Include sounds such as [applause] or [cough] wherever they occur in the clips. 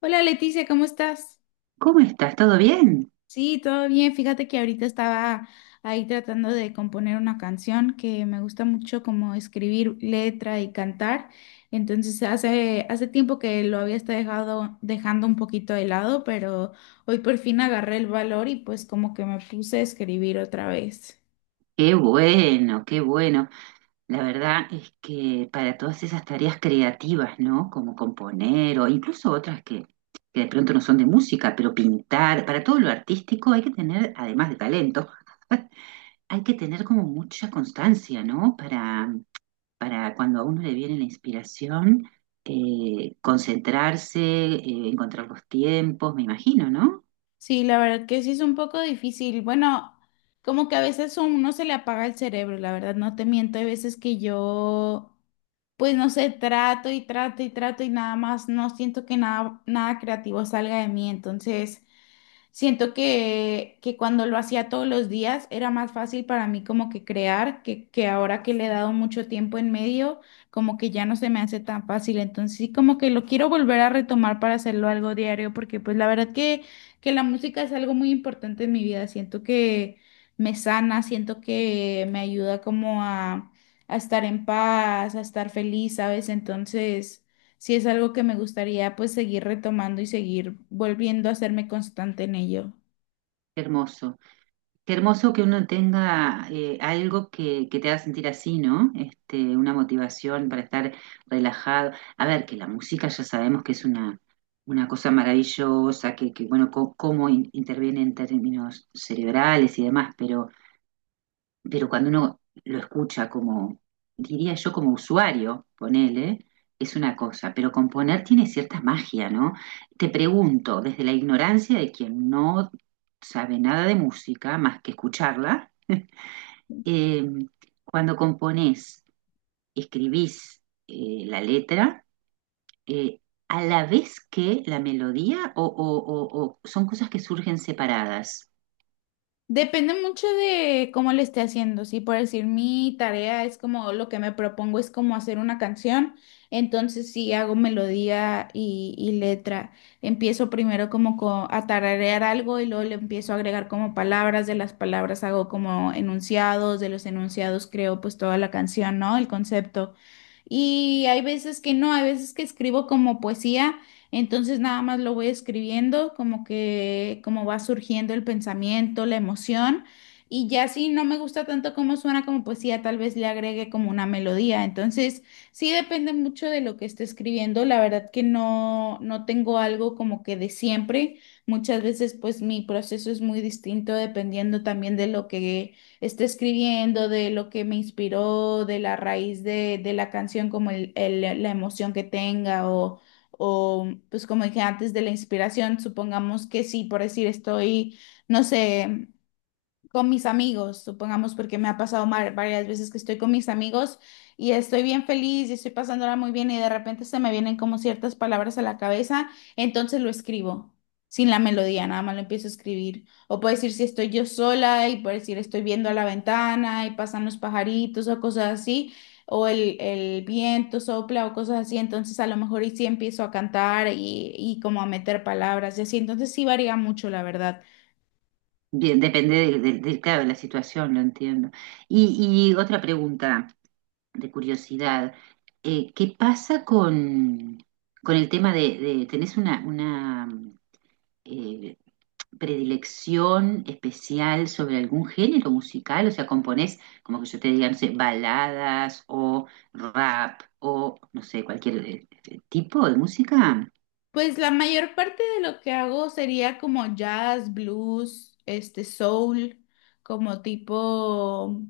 Hola Leticia, ¿cómo estás? ¿Cómo estás? ¿Todo bien? Sí, todo bien. Fíjate que ahorita estaba ahí tratando de componer una canción que me gusta mucho como escribir letra y cantar. Entonces hace tiempo que lo había estado dejando un poquito de lado, pero hoy por fin agarré el valor y pues como que me puse a escribir otra vez. Qué bueno, qué bueno. La verdad es que para todas esas tareas creativas, ¿no? Como componer o incluso otras que de pronto no son de música, pero pintar, para todo lo artístico hay que tener, además de talento, hay que tener como mucha constancia, ¿no? Para cuando a uno le viene la inspiración, concentrarse, encontrar los tiempos, me imagino, ¿no? Sí, la verdad que sí es un poco difícil. Bueno, como que a veces a uno se le apaga el cerebro, la verdad, no te miento. Hay veces que yo, pues no sé, trato y trato y trato y nada más no siento que nada, nada creativo salga de mí. Entonces, siento que cuando lo hacía todos los días era más fácil para mí como que crear, que ahora que le he dado mucho tiempo en medio, como que ya no se me hace tan fácil. Entonces sí como que lo quiero volver a retomar para hacerlo algo diario, porque pues la verdad que la música es algo muy importante en mi vida. Siento que me sana, siento que me ayuda como a estar en paz, a estar feliz, ¿sabes? Entonces... Sí es algo que me gustaría pues seguir retomando y seguir volviendo a hacerme constante en ello. Qué hermoso. Qué hermoso que uno tenga algo que te haga sentir así, ¿no? Este, una motivación para estar relajado. A ver, que la música ya sabemos que es una cosa maravillosa, que bueno, cómo interviene en términos cerebrales y demás, pero cuando uno lo escucha como, diría yo como usuario, ponele, es una cosa, pero componer tiene cierta magia, ¿no? Te pregunto, desde la ignorancia de quien no sabe nada de música más que escucharla, eh, cuando componés, escribís la letra, eh, a la vez que la melodía o, o son cosas que surgen separadas. Depende mucho de cómo le esté haciendo, si por decir, mi tarea es como lo que me propongo es como hacer una canción, entonces si hago melodía y letra. Empiezo primero como a tararear algo y luego le empiezo a agregar como palabras, de las palabras hago como enunciados, de los enunciados creo pues toda la canción, ¿no? El concepto. Y hay veces que no, hay veces que escribo como poesía, entonces nada más lo voy escribiendo, como que como va surgiendo el pensamiento, la emoción, y ya si no me gusta tanto cómo suena como poesía, tal vez le agregue como una melodía. Entonces, sí depende mucho de lo que esté escribiendo, la verdad que no tengo algo como que de siempre. Muchas veces pues mi proceso es muy distinto dependiendo también de lo que esté escribiendo, de lo que me inspiró, de la raíz de la canción, como la emoción que tenga o, pues como dije antes, de la inspiración, supongamos que sí, por decir, estoy, no sé, con mis amigos, supongamos, porque me ha pasado varias veces que estoy con mis amigos y estoy bien feliz y estoy pasándola muy bien y de repente se me vienen como ciertas palabras a la cabeza, entonces lo escribo. Sin la melodía, nada más lo empiezo a escribir. O puedo decir si estoy yo sola y puedo decir estoy viendo a la ventana y pasan los pajaritos o cosas así, o el viento sopla o cosas así. Entonces a lo mejor y sí empiezo a cantar y como a meter palabras y así. Entonces sí varía mucho, la verdad. Bien, depende del, claro, de la situación, lo entiendo. Y otra pregunta de curiosidad, ¿qué pasa con el tema de, tenés una eh, predilección especial sobre algún género musical? O sea, componés, como que yo te diga, no sé, baladas o rap o, no sé, cualquier tipo de música. Pues la mayor parte de lo que hago sería como jazz, blues, este soul, como tipo,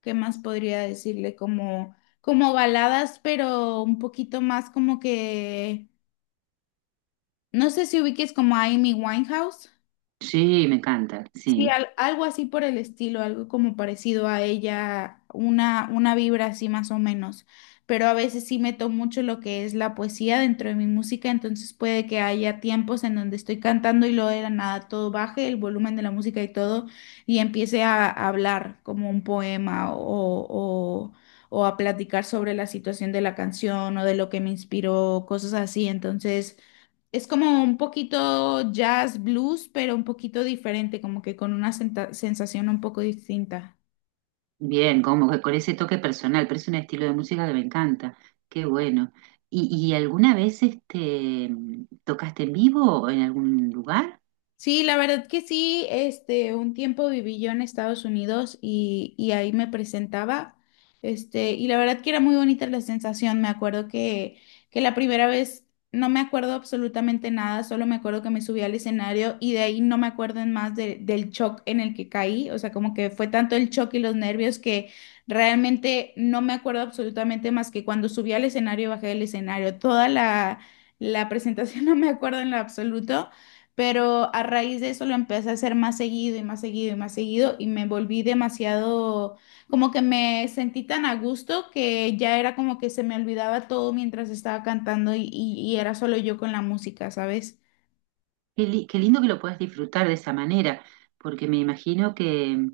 ¿qué más podría decirle? Como, como baladas, pero un poquito más como que, no sé si ubiques como a Amy Winehouse. Sí, me encanta, Sí, sí. Algo así por el estilo, algo como parecido a ella, una vibra así más o menos. Pero a veces sí meto mucho lo que es la poesía dentro de mi música, entonces puede que haya tiempos en donde estoy cantando y luego de la nada todo baje, el volumen de la música y todo, y empiece a hablar como un poema o, o a platicar sobre la situación de la canción o de lo que me inspiró, cosas así. Entonces... Es como un poquito jazz blues, pero un poquito diferente, como que con una sensación un poco distinta. Bien, como que con ese toque personal, pero es un estilo de música que me encanta. Qué bueno. Y alguna vez este, tocaste en vivo o en algún lugar? Sí, la verdad que sí, este, un tiempo viví yo en Estados Unidos y ahí me presentaba, este, y la verdad que era muy bonita la sensación, me acuerdo que la primera vez no me acuerdo absolutamente nada, solo me acuerdo que me subí al escenario y de ahí no me acuerdo en más del shock en el que caí, o sea, como que fue tanto el shock y los nervios que realmente no me acuerdo absolutamente más que cuando subí al escenario y bajé del escenario, toda la... La presentación [laughs] no me acuerdo en lo absoluto. Pero a raíz de eso lo empecé a hacer más seguido y más seguido y más seguido y me volví demasiado, como que me sentí tan a gusto que ya era como que se me olvidaba todo mientras estaba cantando y era solo yo con la música, ¿sabes? Qué, qué lindo que lo puedas disfrutar de esa manera, porque me imagino que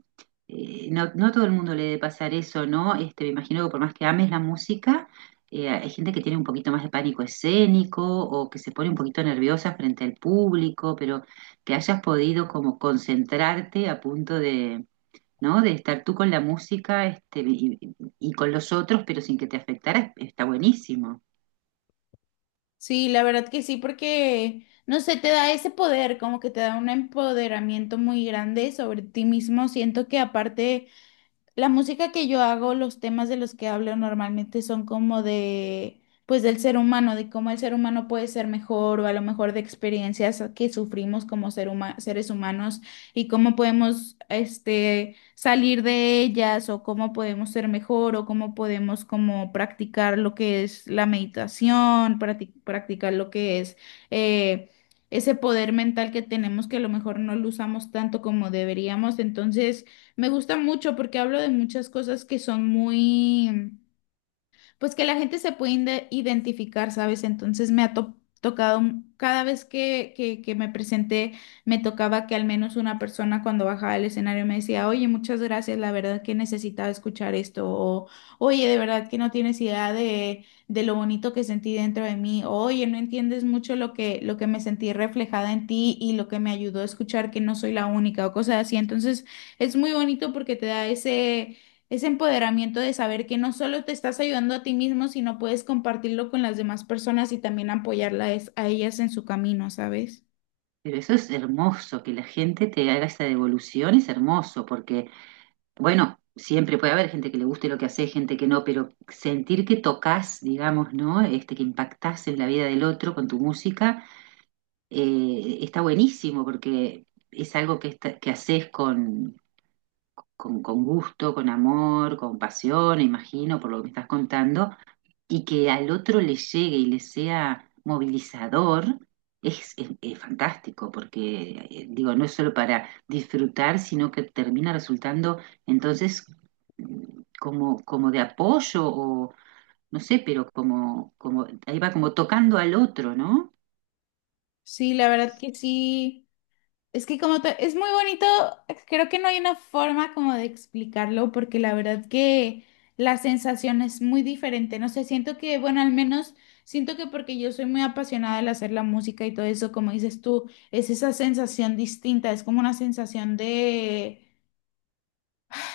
no, no a todo el mundo le debe pasar eso, ¿no? Este, me imagino que por más que ames la música, hay gente que tiene un poquito más de pánico escénico o que se pone un poquito nerviosa frente al público, pero que hayas podido como concentrarte a punto de ¿no? De estar tú con la música este, y con los otros, pero sin que te afectara, está buenísimo. Sí, la verdad que sí, porque, no sé, te da ese poder, como que te da un empoderamiento muy grande sobre ti mismo. Siento que aparte... La música que yo hago, los temas de los que hablo normalmente son como de, pues del ser humano, de cómo el ser humano puede ser mejor o a lo mejor de experiencias que sufrimos como ser seres humanos y cómo podemos, este, salir de ellas o cómo podemos ser mejor o cómo podemos como practicar lo que es la meditación, practicar lo que es, eh, ese poder mental que tenemos que a lo mejor no lo usamos tanto como deberíamos. Entonces, me gusta mucho porque hablo de muchas cosas que son muy, pues que la gente se puede identificar, ¿sabes? Entonces me ha tocado, cada vez que me presenté, me tocaba que al menos una persona cuando bajaba del escenario me decía, oye, muchas gracias, la verdad que necesitaba escuchar esto, o oye, de verdad que no tienes idea de lo bonito que sentí dentro de mí, o, oye, no entiendes mucho lo que me sentí reflejada en ti y lo que me ayudó a escuchar que no soy la única, o cosas así. Entonces es muy bonito porque te da ese empoderamiento de saber que no solo te estás ayudando a ti mismo, sino puedes compartirlo con las demás personas y también apoyarlas a ellas en su camino, ¿sabes? Pero eso es hermoso, que la gente te haga esa devolución es hermoso, porque, bueno, siempre puede haber gente que le guste lo que hace, gente que no, pero sentir que tocas, digamos, ¿no? Este, que impactás en la vida del otro con tu música, está buenísimo, porque es algo que, que haces con gusto, con amor, con pasión, imagino, por lo que me estás contando y que al otro le llegue y le sea movilizador, es, es fantástico, porque, digo, no es solo para disfrutar, sino que termina resultando entonces como, como de apoyo o no sé, pero como, como, ahí va como tocando al otro, ¿no? Sí, la verdad que sí. Es que como es muy bonito, creo que no hay una forma como de explicarlo, porque la verdad que la sensación es muy diferente. No sé, siento que, bueno, al menos siento que porque yo soy muy apasionada al hacer la música y todo eso, como dices tú, es esa sensación distinta, es como una sensación de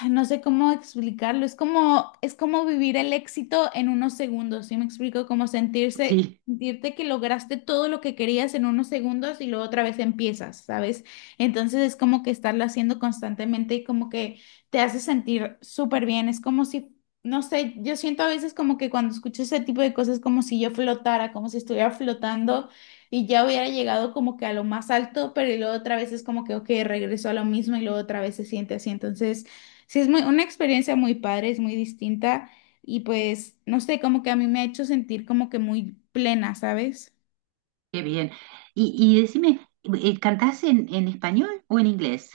no sé cómo explicarlo, es como vivir el éxito en unos segundos, ¿sí me explico? Como [laughs] sentirse, Sí, sentirte que lograste todo lo que querías en unos segundos y luego otra vez empiezas, ¿sabes? Entonces es como que estarlo haciendo constantemente y como que te hace sentir súper bien, es como si, no sé, yo siento a veces como que cuando escucho ese tipo de cosas como si yo flotara, como si estuviera flotando. Y ya hubiera llegado como que a lo más alto, pero y luego otra vez es como que, ok, regreso a lo mismo y luego otra vez se siente así. Entonces, sí, es muy, una experiencia muy padre, es muy distinta y pues, no sé, como que a mí me ha hecho sentir como que muy plena, ¿sabes? qué bien. Y decime, ¿cantás en español o en inglés?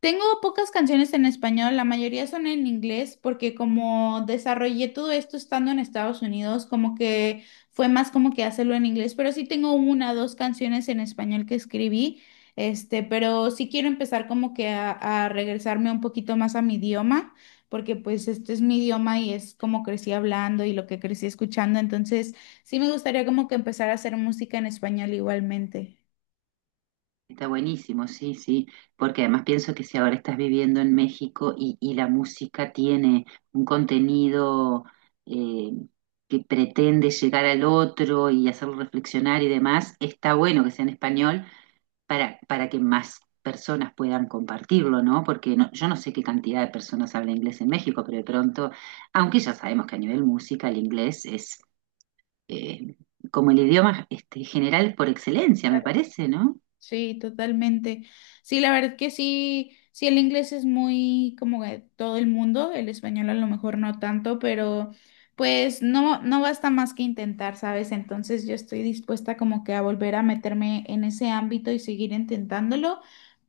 Tengo pocas canciones en español, la mayoría son en inglés porque como desarrollé todo esto estando en Estados Unidos, como que fue más como que hacerlo en inglés, pero sí tengo una dos canciones en español que escribí, este, pero sí quiero empezar como que a regresarme un poquito más a mi idioma, porque pues este es mi idioma y es como crecí hablando y lo que crecí escuchando, entonces sí me gustaría como que empezar a hacer música en español igualmente. Está buenísimo, sí, sí, porque además pienso que si ahora estás viviendo en México y la música tiene un contenido eh, que pretende llegar al otro y hacerlo reflexionar y demás, está bueno que sea en español para que más personas puedan compartirlo, ¿no? Porque no, yo no sé qué cantidad de personas habla inglés en México, pero de pronto, aunque ya sabemos que a nivel música el inglés es eh, como el idioma este, general por excelencia, me parece, ¿no? Sí, totalmente. Sí, la verdad que sí, sí, el inglés es muy como de todo el mundo, el español a lo mejor no tanto, pero pues no, no basta más que intentar, ¿sabes? Entonces yo estoy dispuesta como que a volver a meterme en ese ámbito y seguir intentándolo.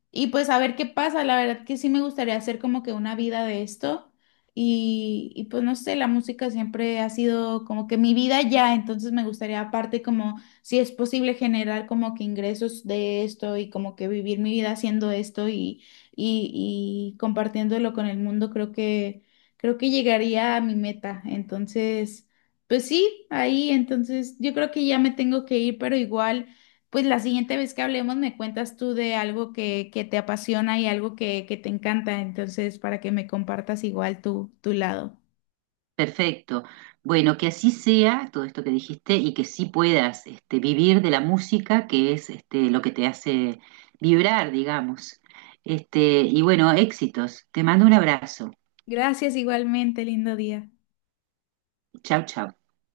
Y pues a ver qué pasa, la verdad que sí me gustaría hacer como que una vida de esto y pues no sé, la música siempre ha sido como que mi vida ya, entonces me gustaría aparte como si es posible generar como que ingresos de esto y como que vivir mi vida haciendo esto y compartiéndolo con el mundo, creo que llegaría a mi meta. Entonces, pues sí, ahí, entonces yo creo que ya me tengo que ir, pero igual. Pues la siguiente vez que hablemos me cuentas tú de algo que te apasiona y algo que te encanta, entonces para que me compartas igual tu, tu lado. Perfecto. Bueno, que así sea todo esto que dijiste y que sí puedas este, vivir de la música, que es este, lo que te hace vibrar, digamos. Este, y bueno, éxitos. Te mando un abrazo. Gracias igualmente, lindo día. Chau, chau.